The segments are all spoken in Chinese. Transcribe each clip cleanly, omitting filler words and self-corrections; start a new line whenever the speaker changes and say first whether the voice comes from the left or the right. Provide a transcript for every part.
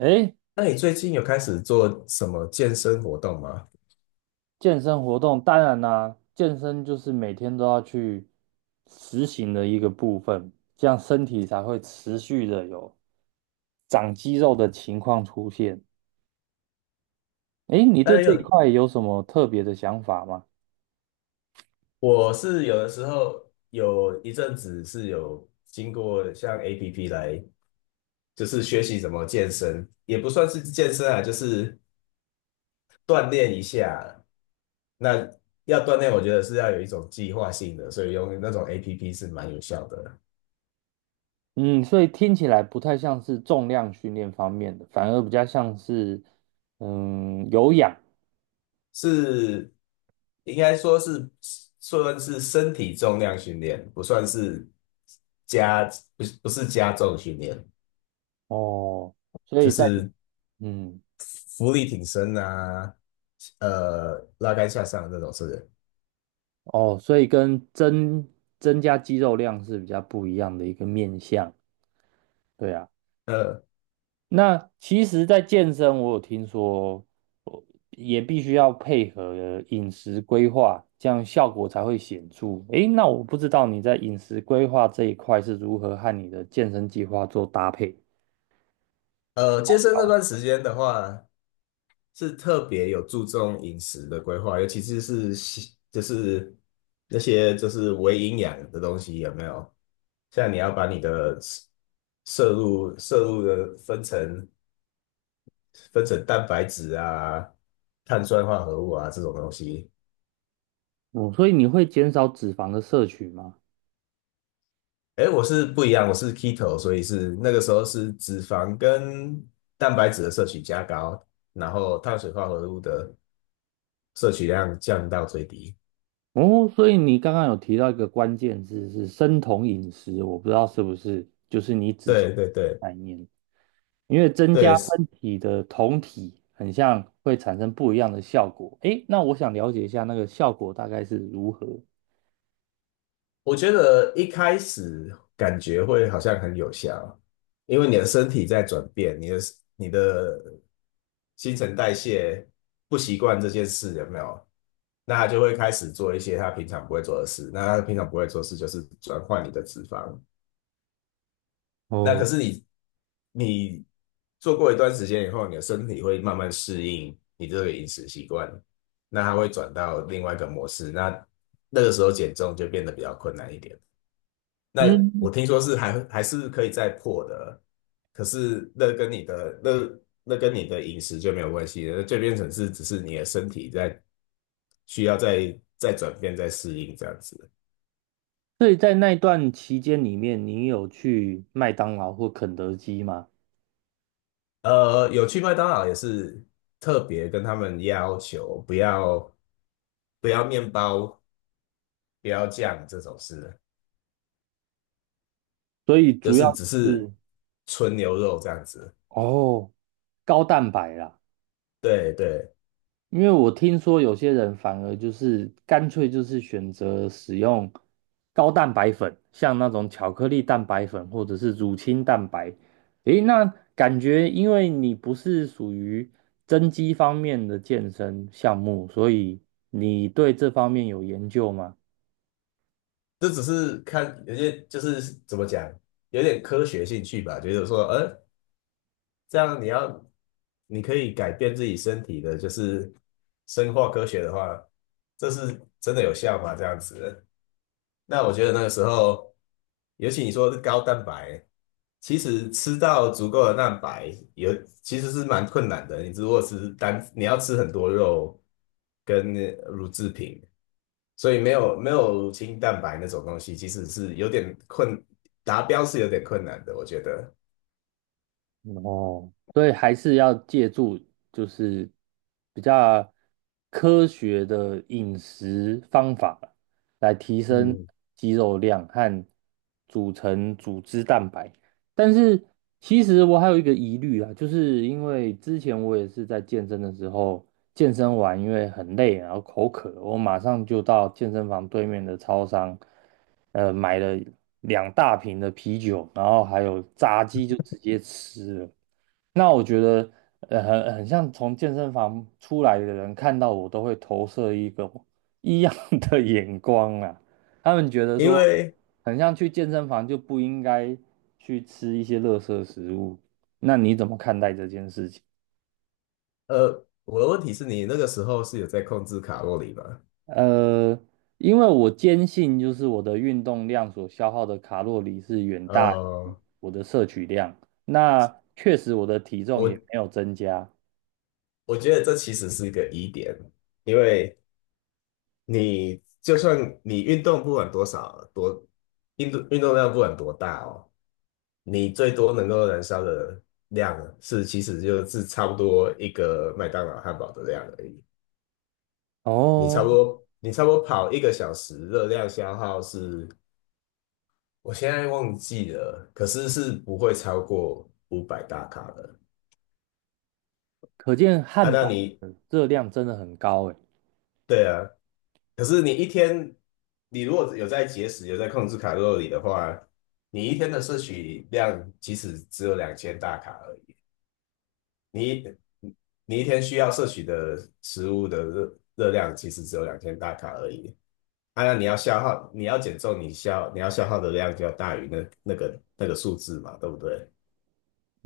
right: 诶，
left: 那你最近有开始做什么健身活动吗？
right: 健身活动当然啦、健身就是每天都要去实行的一个部分，这样身体才会持续的有长肌肉的情况出现。诶，你
left: 当
right: 对
left: 然
right: 这一
left: 有，
right: 块有什么特别的想法吗？
left: 我是有的时候有一阵子是有经过像 APP 来，就是学习怎么健身，也不算是健身啊，就是锻炼一下。那要锻炼，我觉得是要有一种计划性的，所以用那种 APP 是蛮有效的，
right: 嗯，所以听起来不太像是重量训练方面的，反而比较像是有氧。
left: 是应该说是算是身体重量训练，不算是加，不是加重训练。
right: 哦，所
left: 就
right: 以在
left: 是
right: 嗯
left: 浮力挺身啊，拉杆下上的那种，是不是？
right: 哦，所以跟增加肌肉量是比较不一样的一个面向。对啊。
left: 呃
right: 那其实，在健身，我有听说，呃也必须要配合饮食规划，这样效果才会显著。诶，那我不知道你在饮食规划这一块是如何和你的健身计划做搭配。
left: 健身那段时间的话，是特别有注重饮食的规划，尤其是西就是那些就是微营养的东西有没有？像你要把你的摄入的分成蛋白质啊、碳酸化合物啊这种东西，
right: 哦，嗯，所以你会减少脂肪的摄取吗？
left: 哎，我是不一样，我是 keto,所以是那个时候是脂肪跟蛋白质的摄取加高，然后碳水化合物的摄取量降到最低。
right: 哦，所以你刚刚有提到一个关键字是生酮饮食，我不知道是不是就是你指出的
left: 对对对
right: 概念。因为增加
left: 对，
right: 身体的酮体，很像会产生不一样的效果。诶，那我想了解一下那个效果大概是如何。
left: 我觉得一开始感觉会好像很有效，因为你的身体在转变，你的新陈代谢不习惯这件事，有没有？那他就会开始做一些他平常不会做的事，那他平常不会做的事就是转换你的脂肪。那可
right: 哦，
left: 是你做过一段时间以后，你的身体会慢慢适应你这个饮食习惯，那它会转到另外一个模式，那那个时候减重就变得比较困难一点。那
right: 嗯，
left: 我听说是还是可以再破的，可是那跟你的那跟你的饮食就没有关系了，就变成是只是你的身体在需要再转变、再适应这样子。
right: 所以在那段期间里面，你有去麦当劳或肯德基吗？
left: 有去麦当劳也是特别跟他们要求不要面包，不要酱这种事，
right: 所以
left: 就
right: 主
left: 是
right: 要
left: 只是
right: 是。
left: 纯牛肉这样子。
right: 哦，高蛋白啦。
left: 对对，
right: 因为我听说有些人反而就是干脆就是选择使用高蛋白粉，像那种巧克力蛋白粉或者是乳清蛋白。诶，那感觉因为你不是属于增肌方面的健身项目，所以你对这方面有研究吗？
left: 这只是看有些就是怎么讲，有点科学兴趣吧，觉得说，这样你可以改变自己身体的，就是生化科学的话，这是真的有效吗？这样子。那我觉得那个时候，尤其你说是高蛋白，其实吃到足够的蛋白其实是蛮困难的。你如果是单，你要吃很多肉跟乳制品，所以没有乳清蛋白那种东西，其实是有点困，达标是有点困难的，我觉得。
right: 哦，所以还是要借助就是比较科学的饮食方法来提升
left: 嗯，
right: 肌肉量和组成组织蛋白。但是其实我还有一个疑虑啊，就是因为之前我也是在健身的时候，健身完因为很累，然后口渴，我马上就到健身房对面的超商，买了两大瓶的啤酒，然后还有炸鸡就直接吃了。那我觉得，很像从健身房出来的人看到我，都会投射一个异样 的眼光啊。他们觉得
left: 因
right: 说，
left: 为
right: 很像去健身房就不应该去吃一些垃圾食物。那你怎么看待这件事情？
left: 我的问题是你那个时候是有在控制卡路里吗？
right: 呃，因为我坚信，就是我的运动量所消耗的卡路里是远大于
left: 呃，
right: 我的摄取量。那确实，我的体重也没
left: 我
right: 有增加。
left: 我觉得这其实是一个疑点，因为你就算你运动不管多少运动量不管多大哦，你最多能够燃烧的量是其实就是差不多一个麦当劳汉堡的量而已。你差不
right: 哦，
left: 多你差不多跑一个小时，热量消耗是我现在忘记了，可是是不会超过五百大卡的。
right: 可见
left: 啊，
right: 汉
left: 那
right: 堡
left: 你
right: 的热量真的很高哎。
left: 对啊，可是你一天，你如果有在节食，有在控制卡路里的话，你一天的摄取量其实只有两千大卡而已，你你一天需要摄取的食物的热量其实只有两千大卡而已。当然，你要消耗，你要减重，你要消耗的量就要大于那个数字嘛，对不对？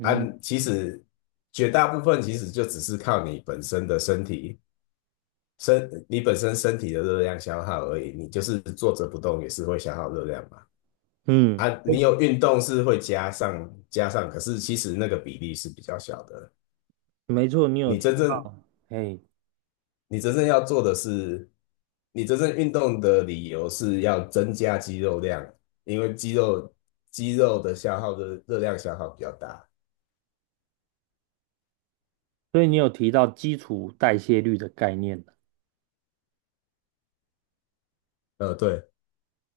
left: 啊，其实绝大部分其实就只是靠你本身的身体身你本身身体的热量消耗而已，你就是坐着不动也是会消耗热量嘛。
right: 嗯，
left: 啊，你有运动是会加上，可是其实那个比例是比较小的。
right: 没错，你有
left: 你
right: 提
left: 真正
right: 到，哎，
left: 你真正要做的是，你真正运动的理由是要增加肌肉量，因为肌肉的消耗的热量消耗比较大。
right: 所以你有提到基础代谢率的概念。
left: 对，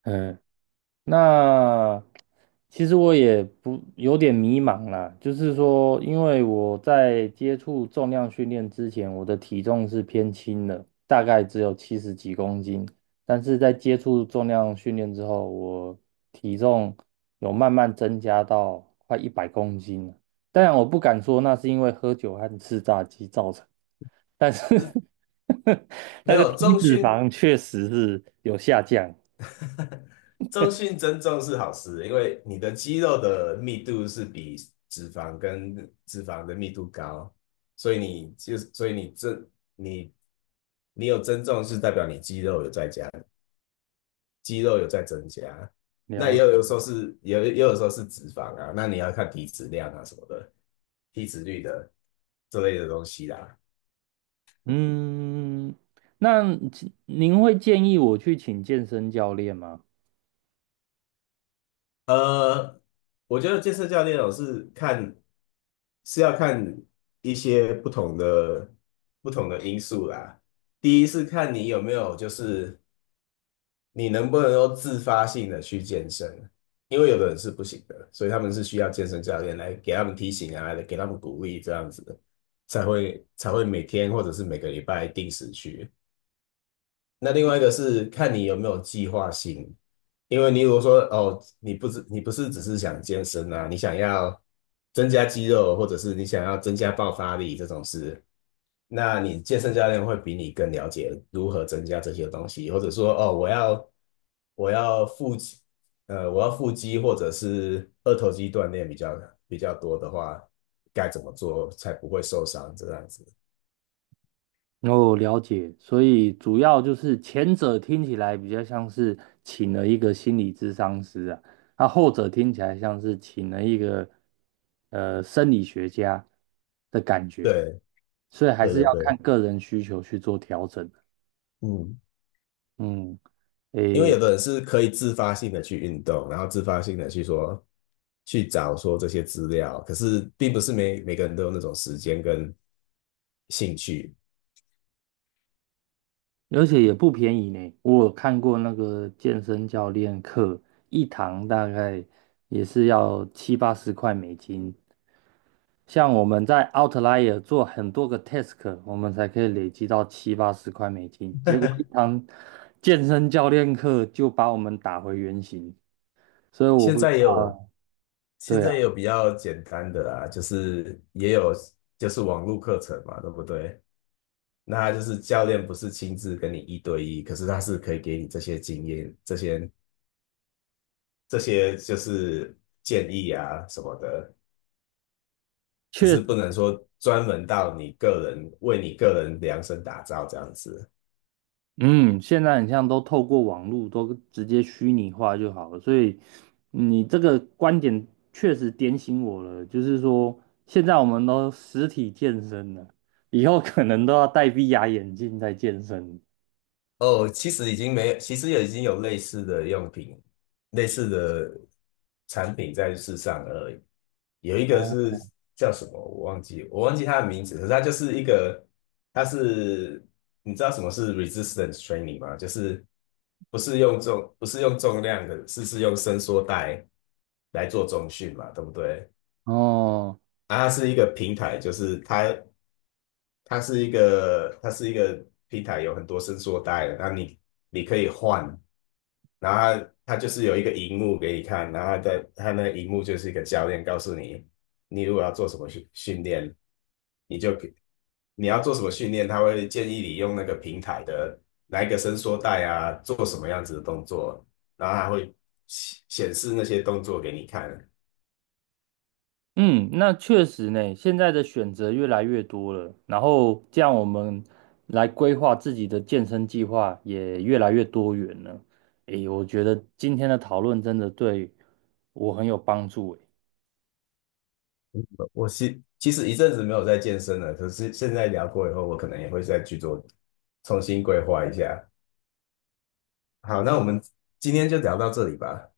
right: 嗯，那其实我也不有点迷茫啦，就是说，因为我在接触重量训练之前，我的体重是偏轻的，大概只有七十几公斤，但是在接触重量训练之后，我体重有慢慢增加到快100公斤了。当然，我不敢说那是因为喝酒和吃炸鸡造成，但是
left: 没
right: 那个
left: 有
right: 体
left: 重
right: 脂
left: 训
right: 肪确实是有下降。
left: 中性增重是好事，因为你的肌肉的密度是比脂肪跟脂肪的密度高，所以你就所以你这，你你有增重是代表你肌肉有在加，肌肉有在增加。那也
right: 了
left: 有有时候是也有也有时候是脂肪啊，那你要看体脂量啊什么的，体脂率的这类的东西啦。
right: 嗯，那请您会建议我去请健身教练吗？
left: 呃，我觉得健身教练哦是看是要看一些不同的因素啦。第一是看你有没有，就是你能不能够自发性的去健身，因为有的人是不行的，所以他们是需要健身教练来给他们提醒啊，给他们鼓励，这样子才会每天或者是每个礼拜定时去。那另外一个是看你有没有计划性，因为你如果说哦，你不是只是想健身啊，你想要增加肌肉，或者是你想要增加爆发力这种事，那你健身教练会比你更了解如何增加这些东西，或者说哦，我要腹肌，我要腹肌或者是二头肌锻炼比较多的话，该怎么做才不会受伤这样子？
right: 哦，了解，所以主要就是前者听起来比较像是请了一个心理咨商师啊，那后者听起来像是请了一个生理学家的感觉，
left: 对
right: 所以还
left: 对
right: 是
left: 对
right: 要看
left: 对，
right: 个人需求去做调整。
left: 嗯。
right: 嗯。
left: 因为有的人是可以自发性的去运动，然后自发性的去找说这些资料，可是并不是每个人都有那种时间跟兴趣。
right: 而且也不便宜呢。我有看过那个健身教练课，一堂大概也是要七八十块美金。像我们在 Outlier 做很多个 task，我们才可以累积到七八十块美金。结果一堂健身教练课就把我们打回原形，所以我
left: 现
right: 不知
left: 在也
right: 道
left: 有，
right: 啊。
left: 现
right: 对啊，
left: 在也有比较简单的啦，就是也有就是网络课程嘛，对不对？那他就是教练不是亲自跟你一对一，可是他是可以给你这些经验、这些就是建议啊什么的。只是
right: 确。
left: 不能说专门到你个人为你个人量身打造这样子。
right: 嗯，现在很像都透过网络都直接虚拟化就好了，所以你这个观点确实点醒我了，就是说现在我们都实体健身了，以后可能都要戴 VR 眼镜在健身。
left: 哦，其实已经没有，其实也已经有类似的用品、类似的产品在世上而已。有一个
right: 哦，
left: 是叫什么，我忘记它的名字，可是它就是一个，它是你知道什么是 resistance training 吗？就是不是用重量的，是用伸缩带来做重训嘛，对不对？
right: 哦，
left: 啊，它是一个平台，就是它是一个平台，有很多伸缩带的，那你可以换，然后它就是有一个荧幕给你看，然后它那个荧幕就是一个教练告诉你，你如果要做什么训练，你就给你要做什么训练，他会建议你用那个平台的哪一个伸缩带啊，做什么样子的动作，然后它会显示那些动作给你看。
right: 嗯，那确实呢，现在的选择越来越多了，然后这样我们来规划自己的健身计划也越来越多元了。诶，我觉得今天的讨论真的对我很有帮助。
left: 我其实一阵子没有在健身了，可是现在聊过以后，我可能也会再去做重新规划一下。好，那我们今天就聊到这里吧。